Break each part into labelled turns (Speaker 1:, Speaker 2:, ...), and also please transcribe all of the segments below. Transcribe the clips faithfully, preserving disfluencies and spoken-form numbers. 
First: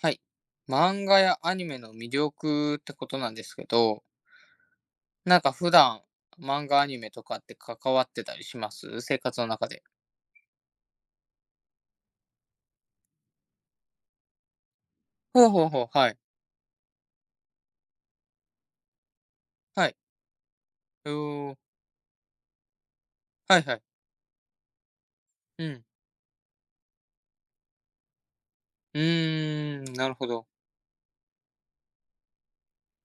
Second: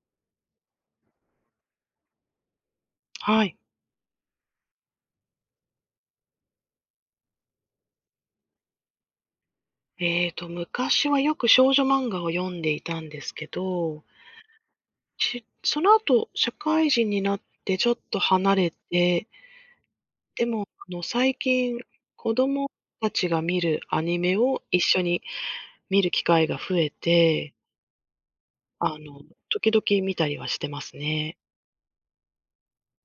Speaker 1: はい。漫画やアニメの魅力ってことなん
Speaker 2: は
Speaker 1: です
Speaker 2: い。
Speaker 1: けど、なんか普段、漫画、アニメとかって関わってたりします生活の中で。
Speaker 2: ええと、昔はよく少女漫画を読んでいたんですけど、ち
Speaker 1: ほうほう
Speaker 2: そ
Speaker 1: ほう、
Speaker 2: の
Speaker 1: はい。
Speaker 2: 後、社会人になってちょっと離れて、
Speaker 1: はい。
Speaker 2: でも、あの、
Speaker 1: お
Speaker 2: 最
Speaker 1: お、
Speaker 2: 近、子供たちが
Speaker 1: は
Speaker 2: 見
Speaker 1: いは
Speaker 2: る
Speaker 1: い。
Speaker 2: アニメを一緒に
Speaker 1: うん。
Speaker 2: 見る機会が増えて、あ
Speaker 1: う
Speaker 2: の、時々
Speaker 1: ーん、な
Speaker 2: 見
Speaker 1: る
Speaker 2: た
Speaker 1: ほ
Speaker 2: りは
Speaker 1: ど。
Speaker 2: してますね。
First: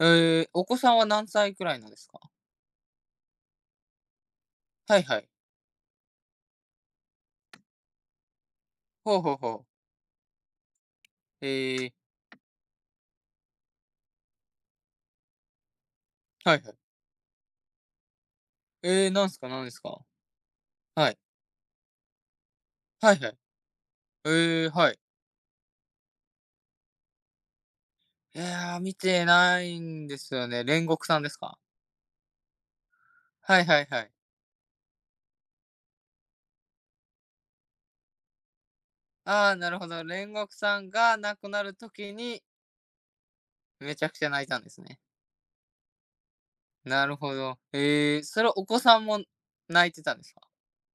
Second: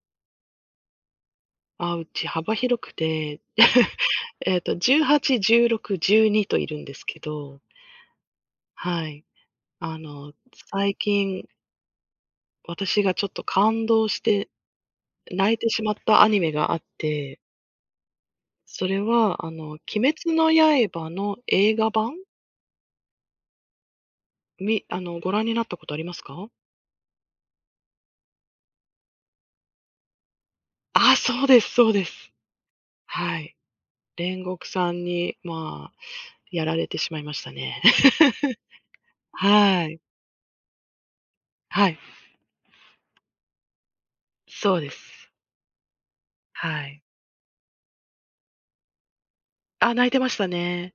Speaker 1: えー、お子さんは何歳くらいなん
Speaker 2: あ、
Speaker 1: で
Speaker 2: う
Speaker 1: すか？
Speaker 2: ち幅広くて、えっと、
Speaker 1: はいはい。
Speaker 2: じゅうはち、じゅうろく、じゅうにといるんですけど、は
Speaker 1: ほう
Speaker 2: い。
Speaker 1: ほうほう。
Speaker 2: あの、最近、
Speaker 1: えー、
Speaker 2: 私がちょっと感動して泣いてしまったアニメ
Speaker 1: はいは
Speaker 2: があ
Speaker 1: い。
Speaker 2: って、それ
Speaker 1: えー、なんす
Speaker 2: は、
Speaker 1: か
Speaker 2: あ
Speaker 1: なん
Speaker 2: の、
Speaker 1: で
Speaker 2: 鬼
Speaker 1: すか？
Speaker 2: 滅の刃
Speaker 1: はい。
Speaker 2: の映画版、
Speaker 1: はいはい。ええ、
Speaker 2: み
Speaker 1: はい。
Speaker 2: あの、ご覧になったことありますか？
Speaker 1: いやー、見てないんですよね。煉獄
Speaker 2: あ、
Speaker 1: さんです
Speaker 2: そう
Speaker 1: か？
Speaker 2: ですそうです。はい。
Speaker 1: はいはいはい。
Speaker 2: 煉獄さんに、まあ、やられてしまいましたね。
Speaker 1: ああ、なる
Speaker 2: は
Speaker 1: ほど。
Speaker 2: い。
Speaker 1: 煉獄さんが亡くなる
Speaker 2: はい。
Speaker 1: 時に、めちゃくちゃ泣いたんで
Speaker 2: そう
Speaker 1: す
Speaker 2: で
Speaker 1: ね。
Speaker 2: す。はい。
Speaker 1: なるほど。ええ、それお子さんも泣い
Speaker 2: あ、
Speaker 1: て
Speaker 2: 泣い
Speaker 1: た
Speaker 2: て
Speaker 1: んで
Speaker 2: ま
Speaker 1: す
Speaker 2: し
Speaker 1: か？
Speaker 2: たね。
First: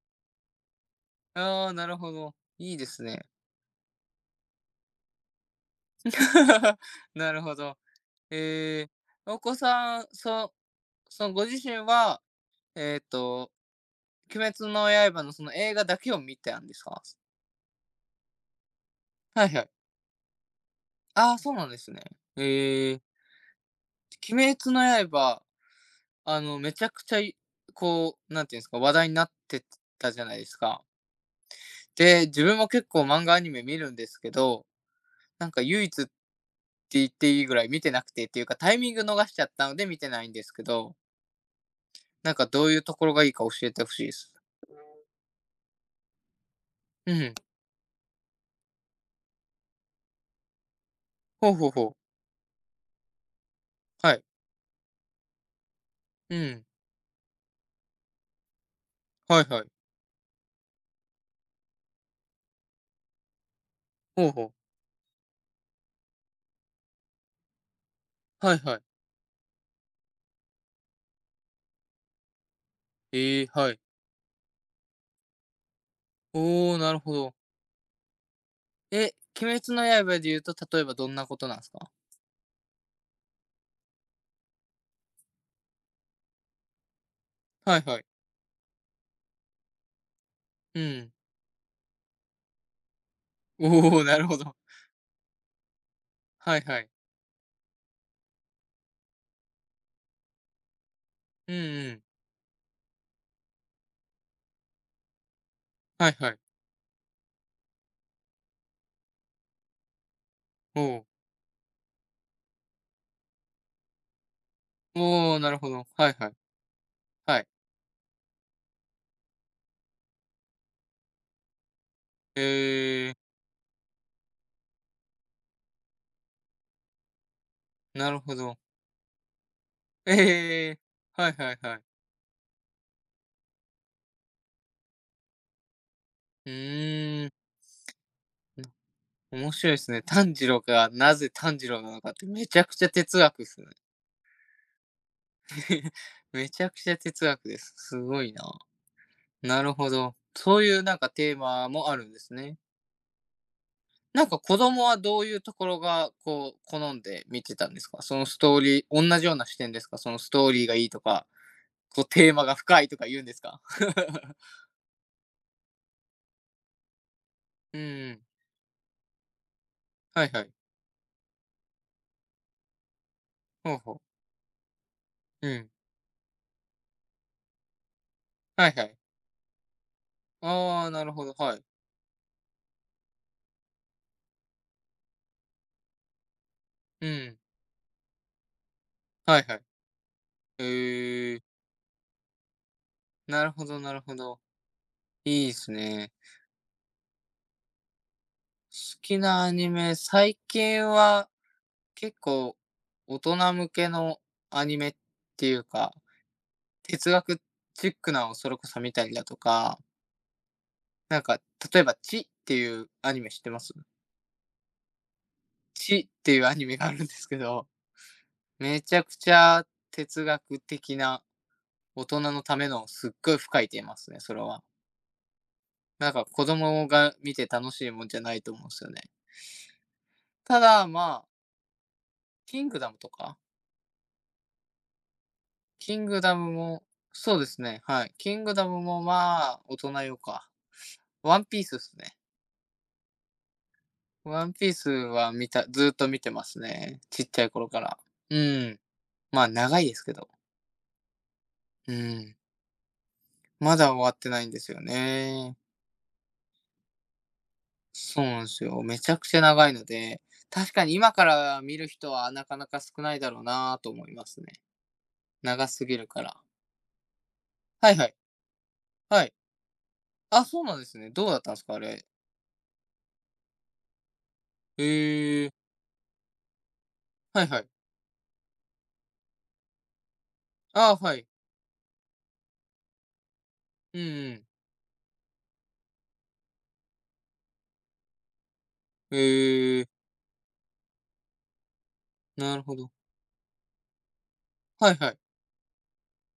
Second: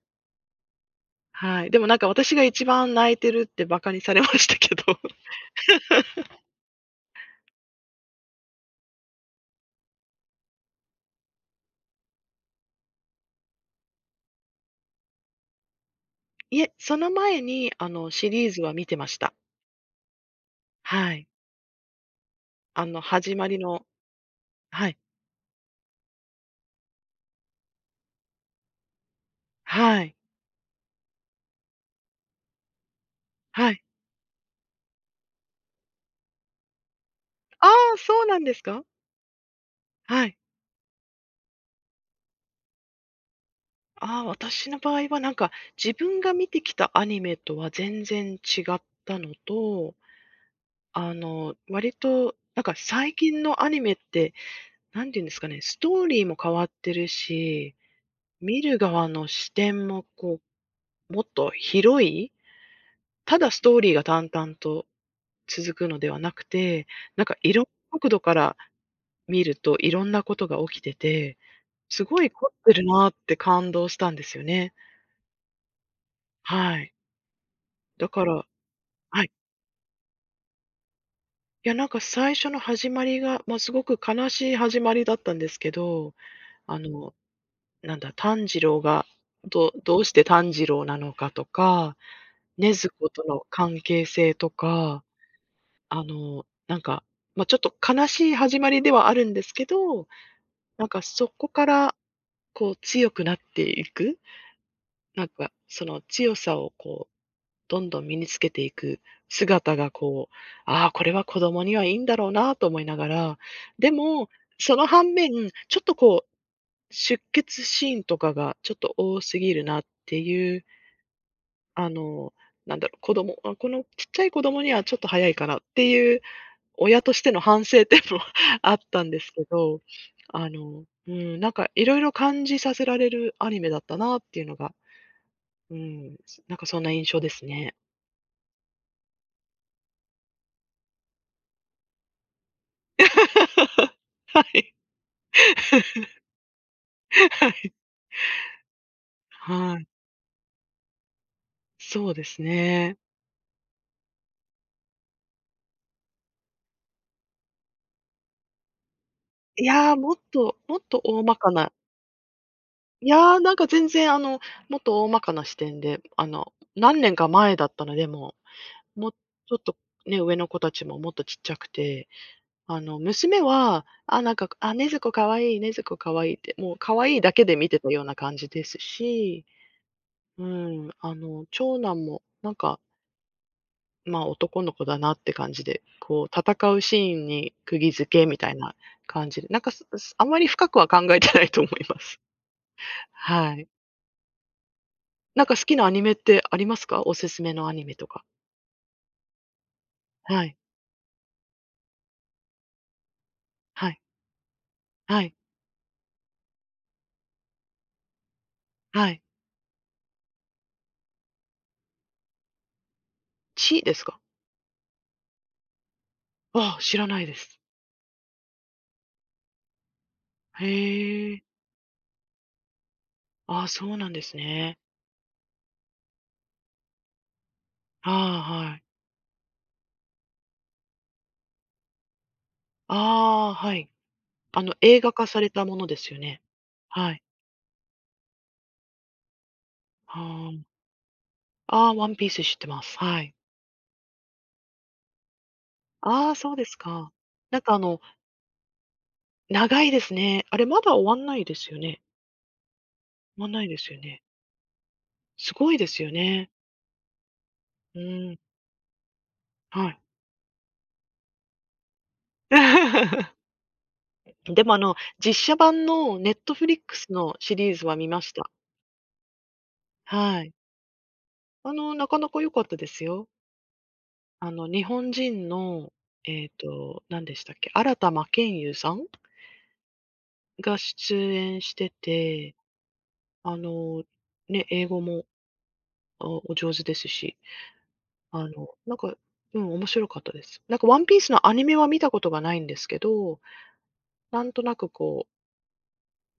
Speaker 2: は
Speaker 1: ああ
Speaker 2: い。
Speaker 1: ー、
Speaker 2: でも
Speaker 1: な
Speaker 2: なん
Speaker 1: る
Speaker 2: か
Speaker 1: ほ
Speaker 2: 私
Speaker 1: ど。
Speaker 2: が一
Speaker 1: いいで
Speaker 2: 番
Speaker 1: す
Speaker 2: 泣い
Speaker 1: ね。
Speaker 2: てるって馬鹿にされましたけど。
Speaker 1: なるほど。ええ、お子さん、そそのご自身は、えっと、鬼滅の刃のその映画だけを見てた
Speaker 2: い
Speaker 1: ん
Speaker 2: え、
Speaker 1: です
Speaker 2: そ
Speaker 1: か？
Speaker 2: の前に、あの、シリーズは見てました。
Speaker 1: はいはい。
Speaker 2: はい。
Speaker 1: ああ、そうなんですね。
Speaker 2: あ
Speaker 1: え
Speaker 2: の、
Speaker 1: え、
Speaker 2: 始まりの、
Speaker 1: 鬼滅の
Speaker 2: はい。
Speaker 1: 刃、あの、めちゃくちゃいこう、なんていうんですか、話題になって
Speaker 2: は
Speaker 1: た
Speaker 2: い、
Speaker 1: じゃないですか。で、自分も結構漫画アニメ
Speaker 2: は
Speaker 1: 見
Speaker 2: い。
Speaker 1: るんですけど、なんか唯一って言っていいぐら
Speaker 2: あ
Speaker 1: い見て
Speaker 2: あ、
Speaker 1: なく
Speaker 2: そう
Speaker 1: てっ
Speaker 2: な
Speaker 1: て
Speaker 2: ん
Speaker 1: いう
Speaker 2: で
Speaker 1: か、
Speaker 2: す
Speaker 1: タイ
Speaker 2: か？
Speaker 1: ミング逃しちゃったので見てな
Speaker 2: は
Speaker 1: いん
Speaker 2: い。
Speaker 1: ですけど、なんかどういうところがいいか教えてほしいで
Speaker 2: ああ、
Speaker 1: す。
Speaker 2: 私の場合はなんか、自分が見てきたア
Speaker 1: う
Speaker 2: ニ
Speaker 1: ん。
Speaker 2: メとは全然違ったのと、あ
Speaker 1: ほう
Speaker 2: の、
Speaker 1: ほうほ
Speaker 2: 割
Speaker 1: う。
Speaker 2: となんか最近のアニメっ
Speaker 1: はい。
Speaker 2: て、何て言うんですかね、ストーリー
Speaker 1: う
Speaker 2: も変わ
Speaker 1: ん。
Speaker 2: ってるし、見る側の
Speaker 1: はい
Speaker 2: 視
Speaker 1: はい。
Speaker 2: 点もこう、もっと広い、ただストーリーが
Speaker 1: ほ
Speaker 2: 淡
Speaker 1: うほう。
Speaker 2: 々と続くのではなくて、なんかいろんな角度か
Speaker 1: は
Speaker 2: ら
Speaker 1: いはい。
Speaker 2: 見ると、いろんなことが起きてて、すごい凝ってるなって
Speaker 1: ええは
Speaker 2: 感
Speaker 1: い。
Speaker 2: 動したんですよね。
Speaker 1: おお、
Speaker 2: は
Speaker 1: な
Speaker 2: い。
Speaker 1: るほど。
Speaker 2: だから、
Speaker 1: え、
Speaker 2: はい。
Speaker 1: 鬼滅の刃で言うと、例えばどんなことなんで
Speaker 2: い
Speaker 1: す
Speaker 2: や、なん
Speaker 1: か？
Speaker 2: か最初の始まりが、まあ、すごく悲しい始まりだったんですけど、あの、
Speaker 1: はい
Speaker 2: なん
Speaker 1: はい。
Speaker 2: だ、炭治郎が、どどうして炭治
Speaker 1: う
Speaker 2: 郎な
Speaker 1: ん。
Speaker 2: のかとか、禰豆子との関
Speaker 1: おお、
Speaker 2: 係
Speaker 1: なる
Speaker 2: 性
Speaker 1: ほ
Speaker 2: と
Speaker 1: ど。
Speaker 2: か、あの、
Speaker 1: はい
Speaker 2: な
Speaker 1: は
Speaker 2: ん
Speaker 1: い。
Speaker 2: か、まあ、ちょっと悲しい始まりではあるんですけど、なんかそこ
Speaker 1: うん
Speaker 2: か
Speaker 1: う
Speaker 2: ら、
Speaker 1: ん。
Speaker 2: こう強くなっていく、なんか、その
Speaker 1: はいは
Speaker 2: 強
Speaker 1: い。
Speaker 2: さをこう、どんどん身につけていく姿がこう、
Speaker 1: お
Speaker 2: ああ、こ
Speaker 1: お。
Speaker 2: れは子供にはいいんだろうなと思いながら、でも、その反面、
Speaker 1: おお、なるほ
Speaker 2: ちょっ
Speaker 1: ど。
Speaker 2: と
Speaker 1: はい
Speaker 2: こ
Speaker 1: はい。
Speaker 2: う、出
Speaker 1: はい。
Speaker 2: 血シーンとかがちょっと多すぎるなっていう、あの、なんだろう、
Speaker 1: え
Speaker 2: 子
Speaker 1: え、
Speaker 2: 供、あこのちっちゃい子供にはちょっと早いかなっていう親としての反省点
Speaker 1: な
Speaker 2: も
Speaker 1: るほど。
Speaker 2: あったんですけど、あ
Speaker 1: ええ。
Speaker 2: の、う
Speaker 1: はい
Speaker 2: ん、なん
Speaker 1: はい
Speaker 2: か
Speaker 1: はい。
Speaker 2: いろいろ感じさせられるアニメだったなっていうのが、うん、す
Speaker 1: う
Speaker 2: なんかそんな印象
Speaker 1: ー
Speaker 2: で
Speaker 1: ん。
Speaker 2: すね。
Speaker 1: うん、面白いですね。炭治郎がなぜ炭治郎なのかってめちゃくちゃ哲学っすね。
Speaker 2: はい。
Speaker 1: めちゃくちゃ哲学
Speaker 2: は
Speaker 1: で
Speaker 2: い。
Speaker 1: す。すごいな。なる
Speaker 2: はい。
Speaker 1: ほど。そういうなんかテーマもある
Speaker 2: そ
Speaker 1: ん
Speaker 2: う
Speaker 1: で
Speaker 2: で
Speaker 1: す
Speaker 2: す
Speaker 1: ね。
Speaker 2: ね。
Speaker 1: なんか子供はどういうところがこう好んで見てたんですか？そのストーリー同じような視
Speaker 2: い
Speaker 1: 点です
Speaker 2: やー、
Speaker 1: か？そ
Speaker 2: も
Speaker 1: の
Speaker 2: っ
Speaker 1: ストー
Speaker 2: と
Speaker 1: リーが
Speaker 2: もっ
Speaker 1: いいと
Speaker 2: と大
Speaker 1: か、
Speaker 2: まかな、
Speaker 1: こうテーマが深いとか
Speaker 2: い
Speaker 1: 言うんで
Speaker 2: やー、
Speaker 1: す
Speaker 2: なん
Speaker 1: か？
Speaker 2: か全然、あの、もっと大まかな視点で、あの、何年か前だっ
Speaker 1: う
Speaker 2: たので、
Speaker 1: ん。
Speaker 2: ももうちょっとね、
Speaker 1: はい
Speaker 2: 上
Speaker 1: は
Speaker 2: の
Speaker 1: い。
Speaker 2: 子たちももっとちっちゃくて、あの、娘
Speaker 1: ほう
Speaker 2: は、
Speaker 1: ほう。
Speaker 2: あ、なんか、あ、禰可
Speaker 1: う
Speaker 2: 愛いい、
Speaker 1: ん。
Speaker 2: 禰豆可愛いいって、もう可愛いいだけで見てたような感じで
Speaker 1: はい
Speaker 2: す
Speaker 1: はい。
Speaker 2: し、う
Speaker 1: あ
Speaker 2: ん、
Speaker 1: あ、なる
Speaker 2: あ
Speaker 1: ほど、
Speaker 2: の、
Speaker 1: はい。
Speaker 2: 長男もなんか、ま、あ男の子だなって感じで、こう戦う
Speaker 1: う
Speaker 2: シーン
Speaker 1: ん。
Speaker 2: に釘付けみたいな感
Speaker 1: は
Speaker 2: じ
Speaker 1: い
Speaker 2: で、
Speaker 1: は
Speaker 2: なん
Speaker 1: い。
Speaker 2: か、すすあんまり深くは考えて
Speaker 1: ええ、
Speaker 2: ないと思います。
Speaker 1: なる
Speaker 2: は
Speaker 1: ほ
Speaker 2: い。
Speaker 1: どなるほど。い
Speaker 2: なん
Speaker 1: いで
Speaker 2: か好
Speaker 1: す
Speaker 2: きなアニメ
Speaker 1: ね。
Speaker 2: ってありますか？おすすめのアニメとか。
Speaker 1: 好きなアニメ、最
Speaker 2: はい。
Speaker 1: 近は結構大人向け
Speaker 2: はい。
Speaker 1: のアニメっ
Speaker 2: はい。
Speaker 1: ていうか、哲学チックなのをそれこそ見た
Speaker 2: は
Speaker 1: り
Speaker 2: い。
Speaker 1: だとか、なんか例えば「チっていうアニメ知ってます？
Speaker 2: 地ですか？
Speaker 1: 「チっていうアニ
Speaker 2: あ
Speaker 1: メ
Speaker 2: あ、
Speaker 1: があ
Speaker 2: 知
Speaker 1: る
Speaker 2: ら
Speaker 1: んで
Speaker 2: ない
Speaker 1: す
Speaker 2: で
Speaker 1: け
Speaker 2: す。
Speaker 1: ど、めちゃくちゃ哲学的な、
Speaker 2: へえ。
Speaker 1: 大人のためのすっごい深
Speaker 2: ああ、
Speaker 1: いテー
Speaker 2: そ
Speaker 1: マっ
Speaker 2: うな
Speaker 1: す
Speaker 2: ん
Speaker 1: ね、
Speaker 2: で
Speaker 1: そ
Speaker 2: す
Speaker 1: れは。
Speaker 2: ね。
Speaker 1: なんか子供が見て楽しいもん
Speaker 2: あ
Speaker 1: じゃないと
Speaker 2: あ、
Speaker 1: 思うんで
Speaker 2: はい。
Speaker 1: すよね。ただ、まキングダムとか？
Speaker 2: ああ、はい。あの、映画化されたもので
Speaker 1: キン
Speaker 2: すよ
Speaker 1: グダ
Speaker 2: ね。
Speaker 1: ムも
Speaker 2: はい。
Speaker 1: そうですね、はい。キングダムも、まあ、大人用か。
Speaker 2: はあ。
Speaker 1: ワンピースっ
Speaker 2: ああ、
Speaker 1: す
Speaker 2: ワ
Speaker 1: ね。
Speaker 2: ンピース知ってます。はい。
Speaker 1: ワンピースは見たずーっと見
Speaker 2: あ
Speaker 1: て
Speaker 2: あ、
Speaker 1: ま
Speaker 2: そう
Speaker 1: す
Speaker 2: です
Speaker 1: ね。
Speaker 2: か。
Speaker 1: ちっちゃい
Speaker 2: なん
Speaker 1: 頃
Speaker 2: かあ
Speaker 1: から。
Speaker 2: の
Speaker 1: うん。まあ、長
Speaker 2: 長
Speaker 1: い
Speaker 2: い
Speaker 1: で
Speaker 2: で
Speaker 1: すけ
Speaker 2: す
Speaker 1: ど。
Speaker 2: ね。あれ、まだ終わんないですよ
Speaker 1: う
Speaker 2: ね。
Speaker 1: ん。
Speaker 2: 終わんないで
Speaker 1: ま
Speaker 2: す
Speaker 1: だ
Speaker 2: よ
Speaker 1: 終わっ
Speaker 2: ね。
Speaker 1: てないんですよ
Speaker 2: す
Speaker 1: ね。
Speaker 2: ごいですよね。う
Speaker 1: そう
Speaker 2: ーん、
Speaker 1: なんですよ。めちゃくちゃ長いの
Speaker 2: はい。
Speaker 1: で、確かに今から見る人はなかなか少ない だろうなと思いますね。
Speaker 2: でも、あの、実写
Speaker 1: 長
Speaker 2: 版
Speaker 1: すぎる
Speaker 2: の
Speaker 1: から。
Speaker 2: Netflix のシリーズ
Speaker 1: は
Speaker 2: は
Speaker 1: いは
Speaker 2: 見
Speaker 1: い。
Speaker 2: ました。
Speaker 1: はい。
Speaker 2: は
Speaker 1: あ、
Speaker 2: い。
Speaker 1: そうなんですね。どうだったんです
Speaker 2: あ
Speaker 1: か？あ
Speaker 2: の、
Speaker 1: れ。
Speaker 2: なかなか良かったですよ。あの、日本
Speaker 1: へ
Speaker 2: 人
Speaker 1: え。
Speaker 2: の、えっと、何で
Speaker 1: は
Speaker 2: し
Speaker 1: い
Speaker 2: たっ
Speaker 1: はい。
Speaker 2: け、新田真剣佑さんが
Speaker 1: あ、
Speaker 2: 出
Speaker 1: はい。
Speaker 2: 演してて、あ
Speaker 1: うん
Speaker 2: の、
Speaker 1: うん。
Speaker 2: ね、英語もおお上手ですし。あの、なんか、うん、
Speaker 1: へえ、
Speaker 2: 面白かったです。なんかワンピースのアニメは見たことがな
Speaker 1: な
Speaker 2: い
Speaker 1: る
Speaker 2: んで
Speaker 1: ほ
Speaker 2: す
Speaker 1: ど。
Speaker 2: けど、なんとなく
Speaker 1: はいはい。
Speaker 2: こ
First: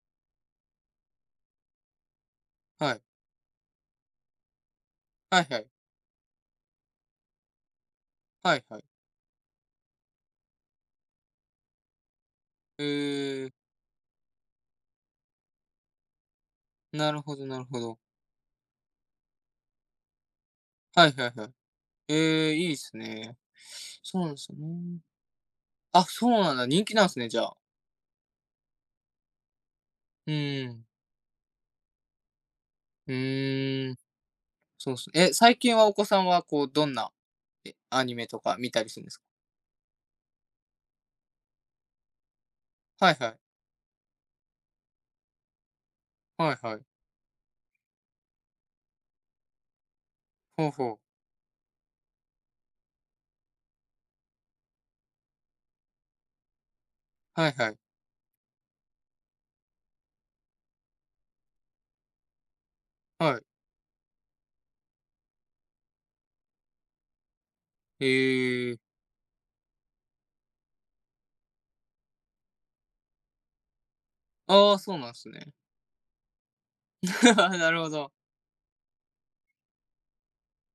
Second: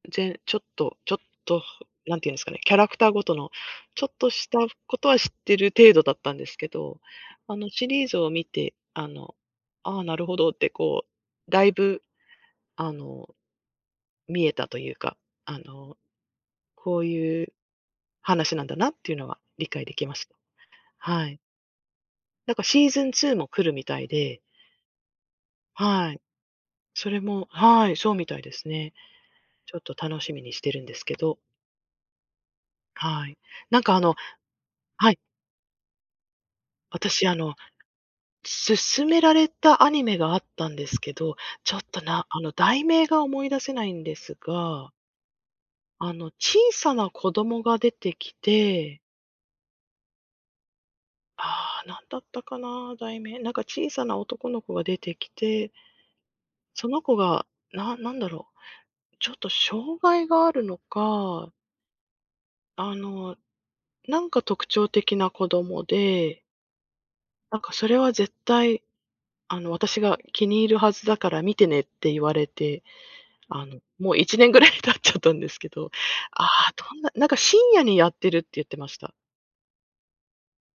Speaker 2: う、ぜちょっとちょっと、なんていうんですかね、キャラ
Speaker 1: は
Speaker 2: ク
Speaker 1: い。
Speaker 2: ターごとのちょっとしたことは知っ
Speaker 1: はい
Speaker 2: て
Speaker 1: は
Speaker 2: る
Speaker 1: い。
Speaker 2: 程度だったんですけど、あのシリーズを見
Speaker 1: はい
Speaker 2: て、
Speaker 1: はい。
Speaker 2: あの、ああ、なるほどってこう、だいぶ、
Speaker 1: え
Speaker 2: あの、
Speaker 1: え、
Speaker 2: 見えたというか、あの、こう
Speaker 1: なるほ
Speaker 2: い
Speaker 1: ど
Speaker 2: う
Speaker 1: なるほど。
Speaker 2: 話なんだなっていうのは理解できました。
Speaker 1: はい
Speaker 2: は
Speaker 1: はい
Speaker 2: い。
Speaker 1: はい。え
Speaker 2: なん
Speaker 1: え、
Speaker 2: か
Speaker 1: いいっ
Speaker 2: シー
Speaker 1: す
Speaker 2: ズンツー
Speaker 1: ね。
Speaker 2: も来るみたい
Speaker 1: そうなんで
Speaker 2: で、
Speaker 1: すよね。あ、
Speaker 2: はい。
Speaker 1: そうなんだ、人気なん
Speaker 2: それ
Speaker 1: すね、じゃ
Speaker 2: も
Speaker 1: あ。
Speaker 2: はい、そうみたいですね。ちょっと楽し
Speaker 1: う
Speaker 2: みにしてる
Speaker 1: ん。
Speaker 2: んですけど、
Speaker 1: う
Speaker 2: はい。なん
Speaker 1: ー
Speaker 2: か
Speaker 1: ん。
Speaker 2: あの
Speaker 1: そうっす。
Speaker 2: はい、
Speaker 1: え、最近はお子さんはこう、どんな、
Speaker 2: 私、あの、
Speaker 1: え、アニメとか見たりするん
Speaker 2: 勧
Speaker 1: です
Speaker 2: め
Speaker 1: か？
Speaker 2: られたアニメがあったんですけど、ちょっと、なあの、題名
Speaker 1: はい
Speaker 2: が
Speaker 1: はい。
Speaker 2: 思い出せないんですが、あの、
Speaker 1: はい
Speaker 2: 小
Speaker 1: はい。
Speaker 2: さな子供が出てきて、
Speaker 1: ほうほう。
Speaker 2: ああ、なんだったかな、題名。なんか小さな男の子が出てきて、その子が、
Speaker 1: はいはい。
Speaker 2: ななんだろう、ちょっと障害があるのか、あの、
Speaker 1: はい。
Speaker 2: なんか特徴的な子供で、なんかそれは絶
Speaker 1: へえ。
Speaker 2: 対、あの、私が気に入るはずだから見てねって言われて、あの、もういちねんぐらい
Speaker 1: ああ、
Speaker 2: 経
Speaker 1: そ
Speaker 2: っ
Speaker 1: う
Speaker 2: ち
Speaker 1: な
Speaker 2: ゃ
Speaker 1: ん
Speaker 2: っ
Speaker 1: す
Speaker 2: たんで
Speaker 1: ね。
Speaker 2: すけど、ああ、どんな、なんか 深
Speaker 1: なる
Speaker 2: 夜
Speaker 1: ほ
Speaker 2: にや
Speaker 1: ど。
Speaker 2: ってるって言ってました。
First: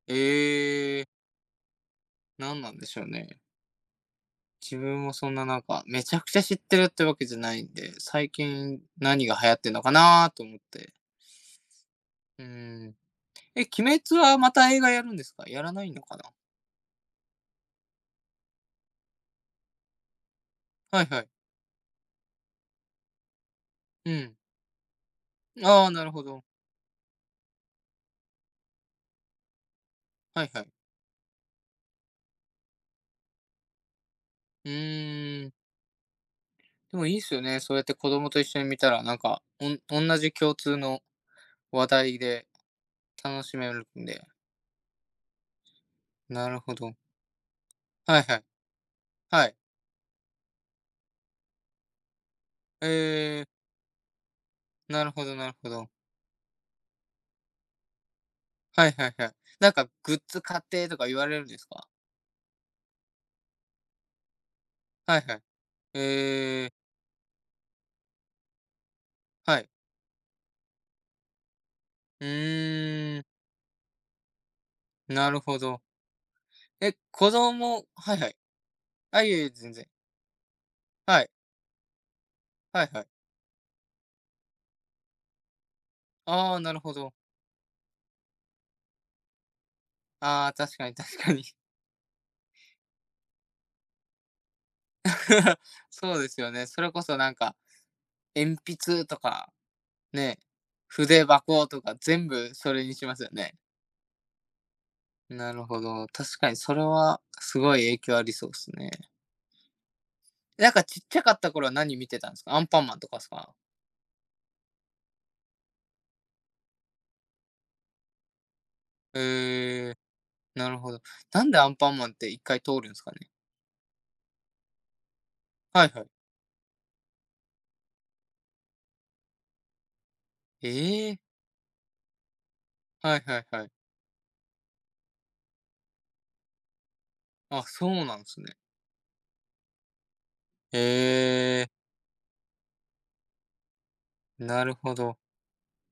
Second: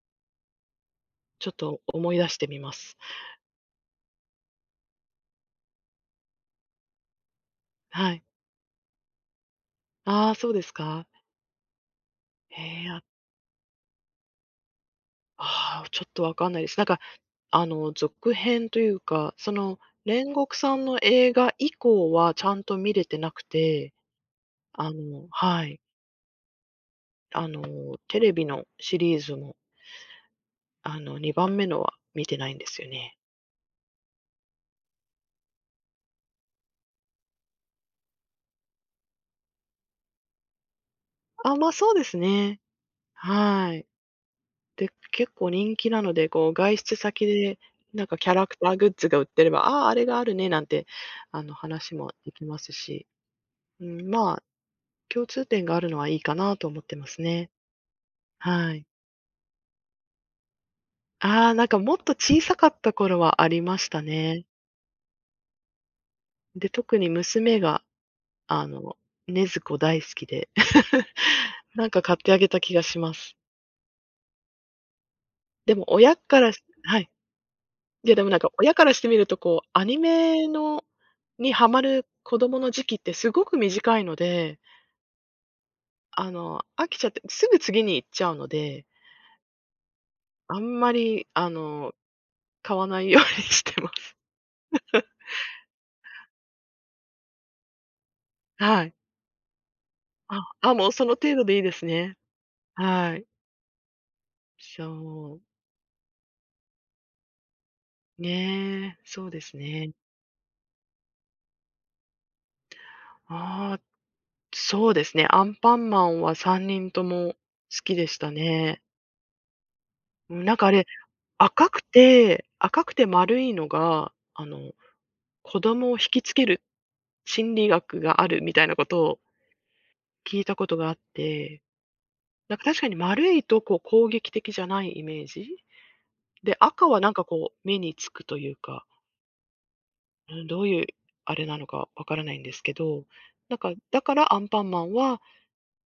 Speaker 1: ええ、
Speaker 2: ちょっと思い出して
Speaker 1: な
Speaker 2: み
Speaker 1: んな
Speaker 2: ま
Speaker 1: んで
Speaker 2: す。
Speaker 1: しょうね。自分もそんななんか、めちゃくちゃ知ってるってわけじゃないんで、
Speaker 2: はい。
Speaker 1: 最近何が流行ってんのか
Speaker 2: あ
Speaker 1: な
Speaker 2: あ、
Speaker 1: と
Speaker 2: そう
Speaker 1: 思っ
Speaker 2: です
Speaker 1: て。
Speaker 2: か。
Speaker 1: う
Speaker 2: へえ。
Speaker 1: ん。
Speaker 2: あ
Speaker 1: え、鬼滅はまた映画やるんですかやらな
Speaker 2: あー、
Speaker 1: い
Speaker 2: ち
Speaker 1: の
Speaker 2: ょっ
Speaker 1: か
Speaker 2: と
Speaker 1: な。
Speaker 2: わかんないです。なんか、あの、続編というか、その、煉獄さんの
Speaker 1: はいはい。
Speaker 2: 映画以降はちゃんと見れてなくて、
Speaker 1: うん。
Speaker 2: あのはい、
Speaker 1: ああ、なるほど。
Speaker 2: あの、テレビのシリーズも、
Speaker 1: はいはい。
Speaker 2: あの、にばんめのは見てないんですよね。
Speaker 1: うーん。でもいいっすよね。そうやって子供と一緒に見たら、なんか、おん同じ共通の
Speaker 2: あ、まあ、
Speaker 1: 話
Speaker 2: そうです
Speaker 1: 題で
Speaker 2: ね。
Speaker 1: 楽しめ
Speaker 2: はい。
Speaker 1: るんで。
Speaker 2: で、結構人気なので、
Speaker 1: な
Speaker 2: こう、
Speaker 1: るほ
Speaker 2: 外出
Speaker 1: ど。
Speaker 2: 先で、なんか
Speaker 1: はい
Speaker 2: キャ
Speaker 1: はい。
Speaker 2: ラクターグッズが売って
Speaker 1: は
Speaker 2: れ
Speaker 1: い。
Speaker 2: ば、「ああ、あれがあるね」なんて、あの、話もできます
Speaker 1: え
Speaker 2: し、
Speaker 1: え、
Speaker 2: うん、まあ、
Speaker 1: なるほ
Speaker 2: 共
Speaker 1: ど
Speaker 2: 通
Speaker 1: なる
Speaker 2: 点
Speaker 1: ほ
Speaker 2: があ
Speaker 1: ど。
Speaker 2: るのはいいかなと思ってますね。は
Speaker 1: は
Speaker 2: い。
Speaker 1: いはいはい。なんかグッズ買ってとか言われる
Speaker 2: あ
Speaker 1: ん
Speaker 2: あ、
Speaker 1: で
Speaker 2: な
Speaker 1: す
Speaker 2: んか
Speaker 1: か？
Speaker 2: もっと小さかった頃はありましたね。
Speaker 1: はいはい。え
Speaker 2: で、
Speaker 1: え、
Speaker 2: 特に娘が、あの、禰豆
Speaker 1: はい。
Speaker 2: 子大好きで、なんか買っ
Speaker 1: う
Speaker 2: てあげた気がしま
Speaker 1: ーん、
Speaker 2: す。
Speaker 1: なるほ
Speaker 2: で
Speaker 1: ど。
Speaker 2: も親からし
Speaker 1: え、
Speaker 2: はい。
Speaker 1: 子供
Speaker 2: い
Speaker 1: は
Speaker 2: や、
Speaker 1: い
Speaker 2: で
Speaker 1: は
Speaker 2: もな
Speaker 1: い。
Speaker 2: んか親からしてみ
Speaker 1: あ、
Speaker 2: る
Speaker 1: い
Speaker 2: と、
Speaker 1: えいえ、
Speaker 2: こう、
Speaker 1: 全
Speaker 2: ア
Speaker 1: 然。
Speaker 2: ニメの
Speaker 1: はい、
Speaker 2: にハマる子供の
Speaker 1: は
Speaker 2: 時
Speaker 1: い
Speaker 2: 期っ
Speaker 1: はい。
Speaker 2: てすごく短いので、あ
Speaker 1: ああ、
Speaker 2: の、
Speaker 1: なる
Speaker 2: 飽
Speaker 1: ほ
Speaker 2: きちゃっ
Speaker 1: ど。
Speaker 2: てすぐ次に行っちゃうので、
Speaker 1: ああ、
Speaker 2: あ
Speaker 1: 確
Speaker 2: ん
Speaker 1: か
Speaker 2: ま
Speaker 1: に確
Speaker 2: り、
Speaker 1: かに。
Speaker 2: あの、買わないようにしてます。
Speaker 1: そうですよね。それこそなんか、鉛
Speaker 2: はい。
Speaker 1: 筆とか、
Speaker 2: あ、
Speaker 1: ね、
Speaker 2: あ、もうその
Speaker 1: 筆
Speaker 2: 程度でいい
Speaker 1: 箱
Speaker 2: で
Speaker 1: と
Speaker 2: す
Speaker 1: か
Speaker 2: ね。
Speaker 1: 全部それにしま
Speaker 2: は
Speaker 1: す
Speaker 2: い。
Speaker 1: よね。
Speaker 2: そう。
Speaker 1: なるほど。確かにそれはすごい影響ありそうですね。
Speaker 2: ねえ、そうですね。
Speaker 1: なんかちっちゃかった頃は何見てたんですか？アンパンマンとかですか？
Speaker 2: ああ、そうですね。アンパンマンはさんにんとも好きでしたね。
Speaker 1: ええ、
Speaker 2: うん、なんか
Speaker 1: な
Speaker 2: あ
Speaker 1: る
Speaker 2: れ、
Speaker 1: ほど。なんでア
Speaker 2: 赤
Speaker 1: ン
Speaker 2: く
Speaker 1: パンマンって一
Speaker 2: て
Speaker 1: 回通るん
Speaker 2: 赤く
Speaker 1: です
Speaker 2: て
Speaker 1: かね？
Speaker 2: 丸いのが、あの子
Speaker 1: は
Speaker 2: 供
Speaker 1: い
Speaker 2: を
Speaker 1: は
Speaker 2: 引
Speaker 1: い。
Speaker 2: きつける心理学があるみたいなことを聞いたこ
Speaker 1: え
Speaker 2: とがあっ
Speaker 1: え、
Speaker 2: て、なんか確かに
Speaker 1: はい
Speaker 2: 丸
Speaker 1: は
Speaker 2: い
Speaker 1: い
Speaker 2: と
Speaker 1: はい。
Speaker 2: こう攻撃的じゃないイメージ？で、赤はなんかこう
Speaker 1: あ、
Speaker 2: 目
Speaker 1: そ
Speaker 2: に
Speaker 1: う
Speaker 2: つ
Speaker 1: なん
Speaker 2: く
Speaker 1: で
Speaker 2: と
Speaker 1: す
Speaker 2: いう
Speaker 1: ね。
Speaker 2: か、うん、どう
Speaker 1: え
Speaker 2: いうあれなの
Speaker 1: え、
Speaker 2: かわからないんですけど、なんかだからアンパ
Speaker 1: な
Speaker 2: ン
Speaker 1: る
Speaker 2: マン
Speaker 1: ほど。
Speaker 2: は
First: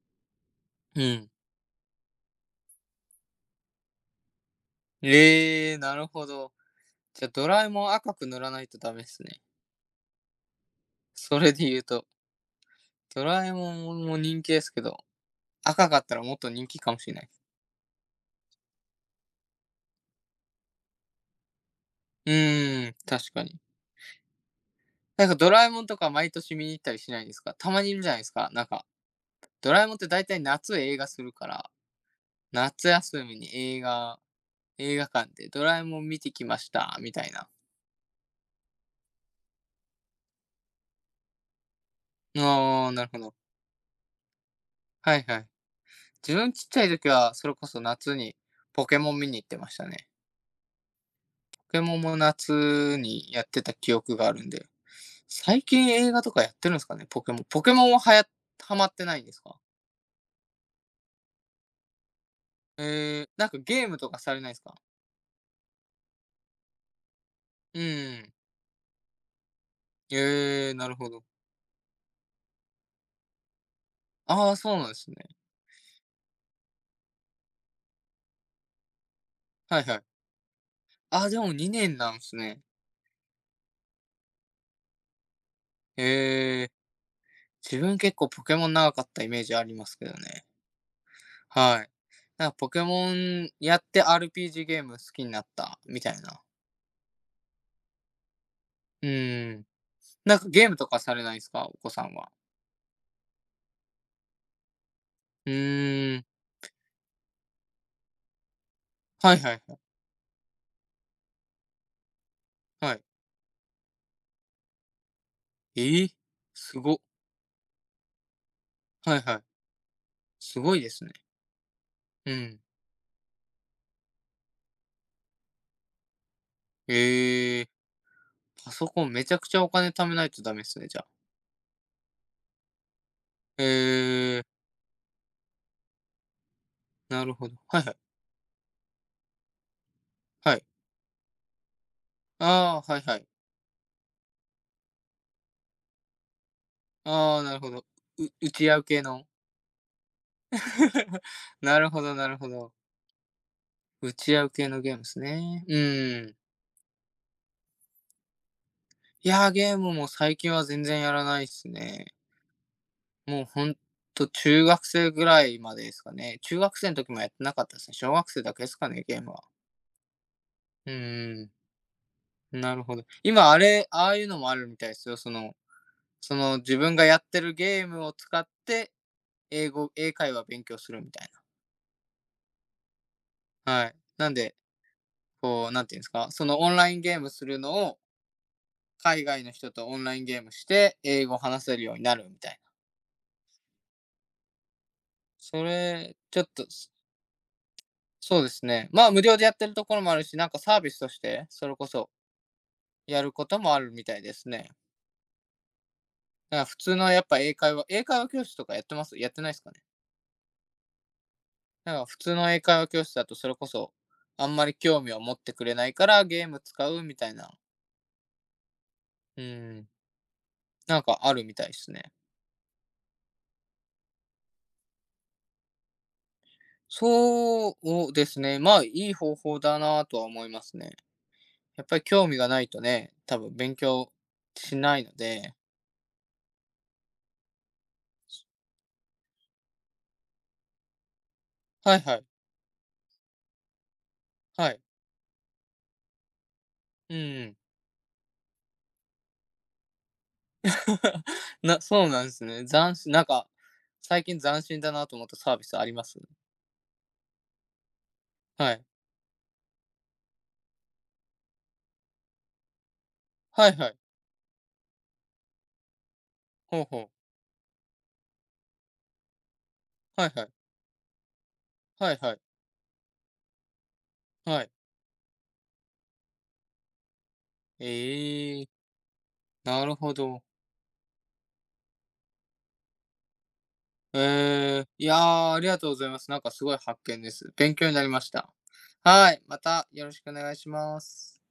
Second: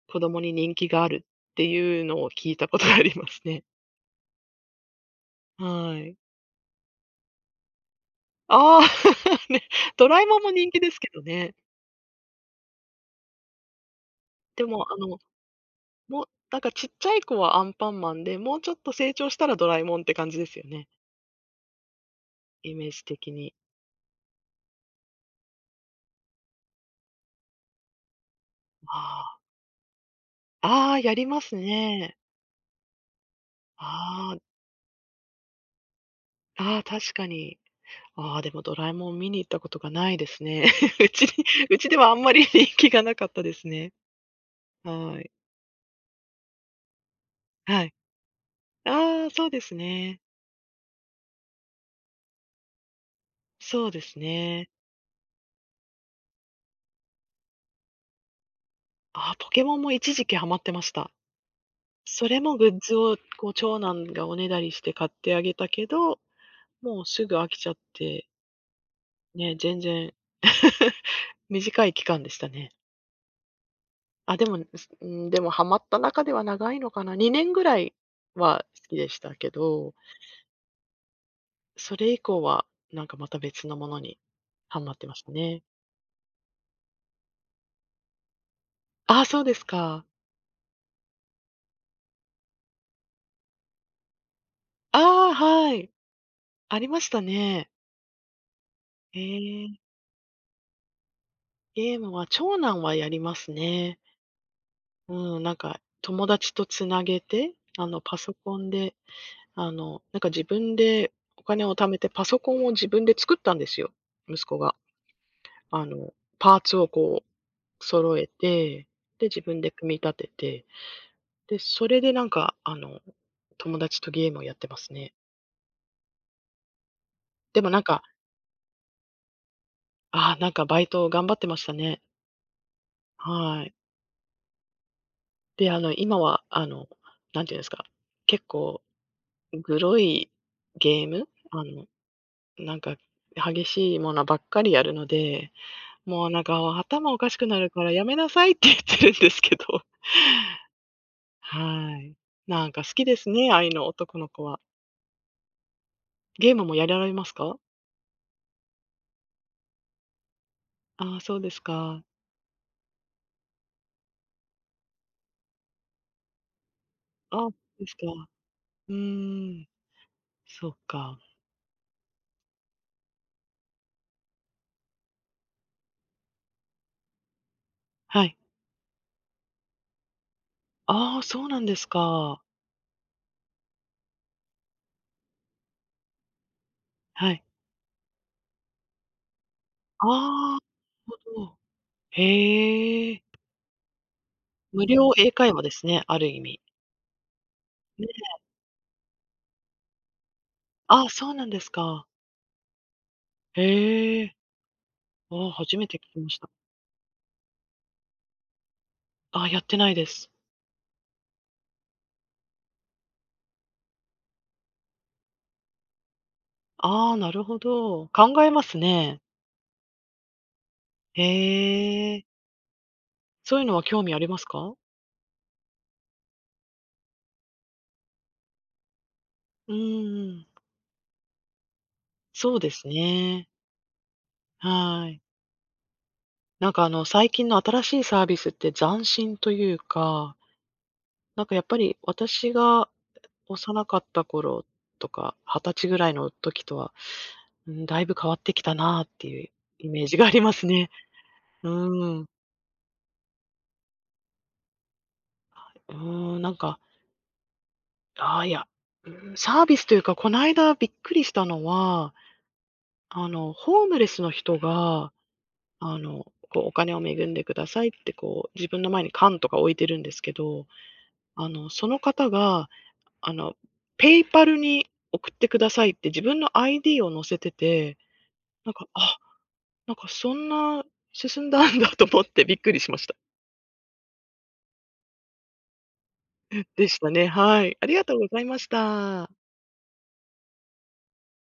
Speaker 2: 子供に人気
Speaker 1: う
Speaker 2: がある
Speaker 1: ん。
Speaker 2: っていうのを聞いたことがありますね。
Speaker 1: ええ、な
Speaker 2: は
Speaker 1: る
Speaker 2: い。
Speaker 1: ほど。じゃあ、ドラえもん赤く塗らないと
Speaker 2: ああ、
Speaker 1: ダメっすね。
Speaker 2: ね、ドラえもんも人気ですけど
Speaker 1: それ
Speaker 2: ね。
Speaker 1: で言うと、ドラえもんも人気で
Speaker 2: で
Speaker 1: すけ
Speaker 2: もあ
Speaker 1: ど、
Speaker 2: の
Speaker 1: 赤かった
Speaker 2: も
Speaker 1: ら
Speaker 2: う、
Speaker 1: もっと
Speaker 2: なん
Speaker 1: 人
Speaker 2: か
Speaker 1: 気
Speaker 2: ちっ
Speaker 1: かも
Speaker 2: ち
Speaker 1: し
Speaker 2: ゃ
Speaker 1: れ
Speaker 2: い
Speaker 1: ない。
Speaker 2: 子はアンパンマンで、もうちょっと成長したらドラえもんって感じですよね、
Speaker 1: う
Speaker 2: イメ
Speaker 1: ー
Speaker 2: ー
Speaker 1: ん、
Speaker 2: ジ的
Speaker 1: 確か
Speaker 2: に。
Speaker 1: に。なんかドラえもんとか毎年見に行ったりしないんですか？たまにいるじゃないですか、なんか、
Speaker 2: あ
Speaker 1: ドラえもんって大体夏
Speaker 2: あ、あ
Speaker 1: 映
Speaker 2: あ、
Speaker 1: 画
Speaker 2: や
Speaker 1: す
Speaker 2: り
Speaker 1: る
Speaker 2: ま
Speaker 1: か
Speaker 2: す
Speaker 1: ら、
Speaker 2: ね。
Speaker 1: 夏休みに映画
Speaker 2: ああ、
Speaker 1: 映画館でドラえもん見てきまし
Speaker 2: ああ、
Speaker 1: たみ
Speaker 2: 確
Speaker 1: た
Speaker 2: か
Speaker 1: いな。
Speaker 2: に。ああ、でもドラえもん見に行ったことがないですね。うちに うちではあんまり 人
Speaker 1: あ
Speaker 2: 気
Speaker 1: あ、
Speaker 2: が
Speaker 1: なる
Speaker 2: な
Speaker 1: ほ
Speaker 2: かっ
Speaker 1: ど。
Speaker 2: たですね。
Speaker 1: は
Speaker 2: は
Speaker 1: い
Speaker 2: い。
Speaker 1: はいはい。自分ちっちゃい時は、それこそ
Speaker 2: はい。
Speaker 1: 夏にポケモン
Speaker 2: あ
Speaker 1: 見
Speaker 2: あ、
Speaker 1: に行
Speaker 2: そ
Speaker 1: っ
Speaker 2: う
Speaker 1: て
Speaker 2: で
Speaker 1: ま
Speaker 2: す
Speaker 1: したね。
Speaker 2: ね。
Speaker 1: ポケモンも夏にやってた
Speaker 2: そう
Speaker 1: 記
Speaker 2: で
Speaker 1: 憶
Speaker 2: す
Speaker 1: があるんで。
Speaker 2: ね。
Speaker 1: 最近映画とかやってるんですかね、ポケモン。ポケモンははやハマってないん
Speaker 2: あ
Speaker 1: で
Speaker 2: あ、
Speaker 1: す
Speaker 2: ポ
Speaker 1: か？
Speaker 2: ケモンも一時期ハマってました。それもグッズを
Speaker 1: ええ、な
Speaker 2: こ
Speaker 1: ん
Speaker 2: う
Speaker 1: か
Speaker 2: 長
Speaker 1: ゲーム
Speaker 2: 男
Speaker 1: とか
Speaker 2: が
Speaker 1: さ
Speaker 2: お
Speaker 1: れ
Speaker 2: ね
Speaker 1: ないで
Speaker 2: だ
Speaker 1: す
Speaker 2: り
Speaker 1: か？
Speaker 2: して買ってあげたけど、もうすぐ飽きちゃっ
Speaker 1: うー
Speaker 2: て
Speaker 1: ん。
Speaker 2: ね、全然。
Speaker 1: ええ、なる ほど。
Speaker 2: 短い期間でしたね。あ、で
Speaker 1: あ
Speaker 2: も、
Speaker 1: あ、そ
Speaker 2: う
Speaker 1: うなん
Speaker 2: す
Speaker 1: で
Speaker 2: う
Speaker 1: すね。
Speaker 2: ん、でもハマった中では長いのかな、にねんぐらいは好きでしたけ
Speaker 1: はい
Speaker 2: ど、
Speaker 1: はい。ああ、でも2
Speaker 2: そ
Speaker 1: 年
Speaker 2: れ
Speaker 1: なん
Speaker 2: 以
Speaker 1: です
Speaker 2: 降
Speaker 1: ね。
Speaker 2: はなんかまた別のものにハマってましたね。
Speaker 1: ええ、自分結構ポケモン長かっ
Speaker 2: あ
Speaker 1: た
Speaker 2: あ、
Speaker 1: イ
Speaker 2: そ
Speaker 1: メ
Speaker 2: う
Speaker 1: ー
Speaker 2: で
Speaker 1: ジあ
Speaker 2: す
Speaker 1: ります
Speaker 2: か。
Speaker 1: けどね。はい。なんかポケモンやって アールピージー ゲーム好
Speaker 2: あ
Speaker 1: きに
Speaker 2: あ、
Speaker 1: なっ
Speaker 2: は
Speaker 1: た
Speaker 2: い。
Speaker 1: みたいな。
Speaker 2: ありましたね。
Speaker 1: う
Speaker 2: え
Speaker 1: ーん。
Speaker 2: え、
Speaker 1: なんかゲームとかされないですか？お子
Speaker 2: ゲー
Speaker 1: さ
Speaker 2: ム
Speaker 1: ん
Speaker 2: は
Speaker 1: は。
Speaker 2: 長男はやりますね。うん、
Speaker 1: う
Speaker 2: なんか
Speaker 1: ーん。
Speaker 2: 友達とつなげて、あの、パソコンで、
Speaker 1: はいはい
Speaker 2: あ
Speaker 1: はい。
Speaker 2: の、なんか自分でお金を貯めてパソコンを自
Speaker 1: はい。
Speaker 2: 分で作ったんですよ、息子が。あ
Speaker 1: ええ！
Speaker 2: の、パーツ
Speaker 1: す
Speaker 2: を
Speaker 1: ご。
Speaker 2: こう揃えて、
Speaker 1: はい
Speaker 2: で、
Speaker 1: は
Speaker 2: 自
Speaker 1: い。
Speaker 2: 分で組み立て
Speaker 1: す
Speaker 2: て、
Speaker 1: ごいですね。
Speaker 2: で、それでなん
Speaker 1: う
Speaker 2: か、
Speaker 1: ん。
Speaker 2: あの、友達とゲームをやってますね。で
Speaker 1: え
Speaker 2: も
Speaker 1: え、
Speaker 2: なんか、
Speaker 1: パソコンめちゃくちゃお金貯めない
Speaker 2: ああ、
Speaker 1: と
Speaker 2: なん
Speaker 1: ダメ
Speaker 2: か
Speaker 1: っ
Speaker 2: バ
Speaker 1: す
Speaker 2: イ
Speaker 1: ね、じゃあ。
Speaker 2: ト頑張ってましたね。は
Speaker 1: え
Speaker 2: い。
Speaker 1: え、
Speaker 2: で、あの、今は、あの、
Speaker 1: なる
Speaker 2: なん
Speaker 1: ほ
Speaker 2: て
Speaker 1: ど。
Speaker 2: いうんです
Speaker 1: は
Speaker 2: か、
Speaker 1: いはい。
Speaker 2: 結構グロい
Speaker 1: はい。
Speaker 2: ゲーム、あの、なん
Speaker 1: ああ、
Speaker 2: か
Speaker 1: はいはい。
Speaker 2: 激しいものばっかりやるので、もうなんか頭おかし
Speaker 1: ああ、
Speaker 2: く
Speaker 1: な
Speaker 2: な
Speaker 1: る
Speaker 2: る
Speaker 1: ほ
Speaker 2: か
Speaker 1: ど。
Speaker 2: らやめ
Speaker 1: う
Speaker 2: なさ
Speaker 1: 打
Speaker 2: いって
Speaker 1: ち
Speaker 2: 言っ
Speaker 1: 合う系
Speaker 2: てるん
Speaker 1: の。
Speaker 2: ですけど。
Speaker 1: なる
Speaker 2: は
Speaker 1: ほ
Speaker 2: い。
Speaker 1: どなるほ
Speaker 2: なん
Speaker 1: ど。
Speaker 2: か好きですね、ああいうの、
Speaker 1: 打
Speaker 2: 男の
Speaker 1: ち
Speaker 2: 子
Speaker 1: 合う
Speaker 2: は。
Speaker 1: 系のゲームっすね。うーん。
Speaker 2: ゲームもやられますか？
Speaker 1: いやー、ゲームも最近は全然や
Speaker 2: ああ、
Speaker 1: ら
Speaker 2: そう
Speaker 1: ないっ
Speaker 2: です
Speaker 1: す
Speaker 2: か。
Speaker 1: ね。もうほんと中学生ぐらいまでですかね。中学生の時もやって
Speaker 2: ああ、
Speaker 1: な
Speaker 2: そ
Speaker 1: かった
Speaker 2: う
Speaker 1: で
Speaker 2: で
Speaker 1: すね。
Speaker 2: すか。
Speaker 1: 小学生だけですか
Speaker 2: う
Speaker 1: ね、ゲームは。
Speaker 2: ーん、そっ
Speaker 1: う
Speaker 2: か。
Speaker 1: ーん、なるほど。今あれ、ああいうのもあるみたいですよ。そのその自分がやってるゲームを
Speaker 2: はい。
Speaker 1: 使って、英語英会話勉強するみ
Speaker 2: あ
Speaker 1: た
Speaker 2: あ、
Speaker 1: い
Speaker 2: そうなんですか。
Speaker 1: な。はい。なんで、こう、なんていうんですか、そのオンラインゲーム
Speaker 2: はい。
Speaker 1: するのを、海外の人とオンラインゲーム
Speaker 2: ああ、
Speaker 1: して、
Speaker 2: なる
Speaker 1: 英語を
Speaker 2: ほど。
Speaker 1: 話せるようになるみたいな。
Speaker 2: へえ。無料英会話
Speaker 1: そ
Speaker 2: ですね、
Speaker 1: れ、
Speaker 2: ある
Speaker 1: ち
Speaker 2: 意
Speaker 1: ょっ
Speaker 2: 味。
Speaker 1: と、
Speaker 2: ね。
Speaker 1: そうですね。まあ、無料でやってるところもあるし、なんかサービス
Speaker 2: ああ、
Speaker 1: とし
Speaker 2: そうな
Speaker 1: て、
Speaker 2: んで
Speaker 1: そ
Speaker 2: す
Speaker 1: れこ
Speaker 2: か。
Speaker 1: そやることもあるみた
Speaker 2: へ
Speaker 1: いで
Speaker 2: え。
Speaker 1: すね。
Speaker 2: ああ、初めて聞きました。
Speaker 1: だから普通のやっぱ英会話英会話教室とかやってますやっ
Speaker 2: あ
Speaker 1: て
Speaker 2: あ、
Speaker 1: ないで
Speaker 2: や
Speaker 1: す
Speaker 2: っ
Speaker 1: か
Speaker 2: て
Speaker 1: ね？
Speaker 2: ないです。
Speaker 1: だから普通の英会話教室だとそれこそ、あんまり興味を持ってくれないからゲーム使う
Speaker 2: あ
Speaker 1: み
Speaker 2: あ、
Speaker 1: た
Speaker 2: な
Speaker 1: い
Speaker 2: る
Speaker 1: な、
Speaker 2: ほど。考えますね。
Speaker 1: うん、なんか
Speaker 2: へ
Speaker 1: あるみたいですね。
Speaker 2: え。そういうのは興味ありますか？
Speaker 1: そうですね、まあ、いい方法
Speaker 2: う
Speaker 1: だなとは
Speaker 2: ーう
Speaker 1: 思
Speaker 2: ん。
Speaker 1: いますね。やっぱり興味が
Speaker 2: そう
Speaker 1: ない
Speaker 2: で
Speaker 1: と
Speaker 2: す
Speaker 1: ね、多
Speaker 2: ね。
Speaker 1: 分勉強しない
Speaker 2: は
Speaker 1: の
Speaker 2: い。
Speaker 1: で。
Speaker 2: なんかあの、最近の新しいサービスって斬新というか、なんかやっぱ
Speaker 1: は
Speaker 2: り
Speaker 1: いはい、
Speaker 2: 私が幼かった頃
Speaker 1: はい。
Speaker 2: とか、二十歳ぐらいの時とは、
Speaker 1: うん
Speaker 2: うん、だいぶ変わってきたなっていうイメージがありますね。
Speaker 1: な、そう
Speaker 2: う
Speaker 1: なん
Speaker 2: ん。
Speaker 1: ですね。斬新なんか、最近斬新だなと思ったサービスあ
Speaker 2: う
Speaker 1: ります？
Speaker 2: ん、なんか、ああ、いや、
Speaker 1: はい。
Speaker 2: うん、サービスというか、こないだびっくりしたのは、あの、
Speaker 1: はい
Speaker 2: ホー
Speaker 1: はい。
Speaker 2: ムレスの人が、あの、こう、お
Speaker 1: ほう
Speaker 2: 金
Speaker 1: ほ
Speaker 2: を
Speaker 1: う。
Speaker 2: 恵んでくださいって、こう、自分の前に缶とか置いてるんです
Speaker 1: は
Speaker 2: け
Speaker 1: いはい。
Speaker 2: ど、あの、その
Speaker 1: はい
Speaker 2: 方
Speaker 1: はい。
Speaker 2: が、あの、ペイパル
Speaker 1: はい。
Speaker 2: に送ってくださいって自分の アイディー を載せてて、
Speaker 1: ええ、
Speaker 2: なんか、あ、
Speaker 1: な
Speaker 2: な
Speaker 1: る
Speaker 2: んか
Speaker 1: ほ
Speaker 2: そ
Speaker 1: ど。
Speaker 2: んな進んだんだと思ってびっくりしました。
Speaker 1: ええ、いやー、ありがとうございます。なんかす ごい
Speaker 2: でし
Speaker 1: 発
Speaker 2: た
Speaker 1: 見
Speaker 2: ね、
Speaker 1: です。
Speaker 2: は
Speaker 1: 勉
Speaker 2: い。あ
Speaker 1: 強に
Speaker 2: り
Speaker 1: な
Speaker 2: が
Speaker 1: り
Speaker 2: とう
Speaker 1: ま
Speaker 2: ご
Speaker 1: し
Speaker 2: ざい
Speaker 1: た。
Speaker 2: ました。
Speaker 1: はい、またよろしくお願いします。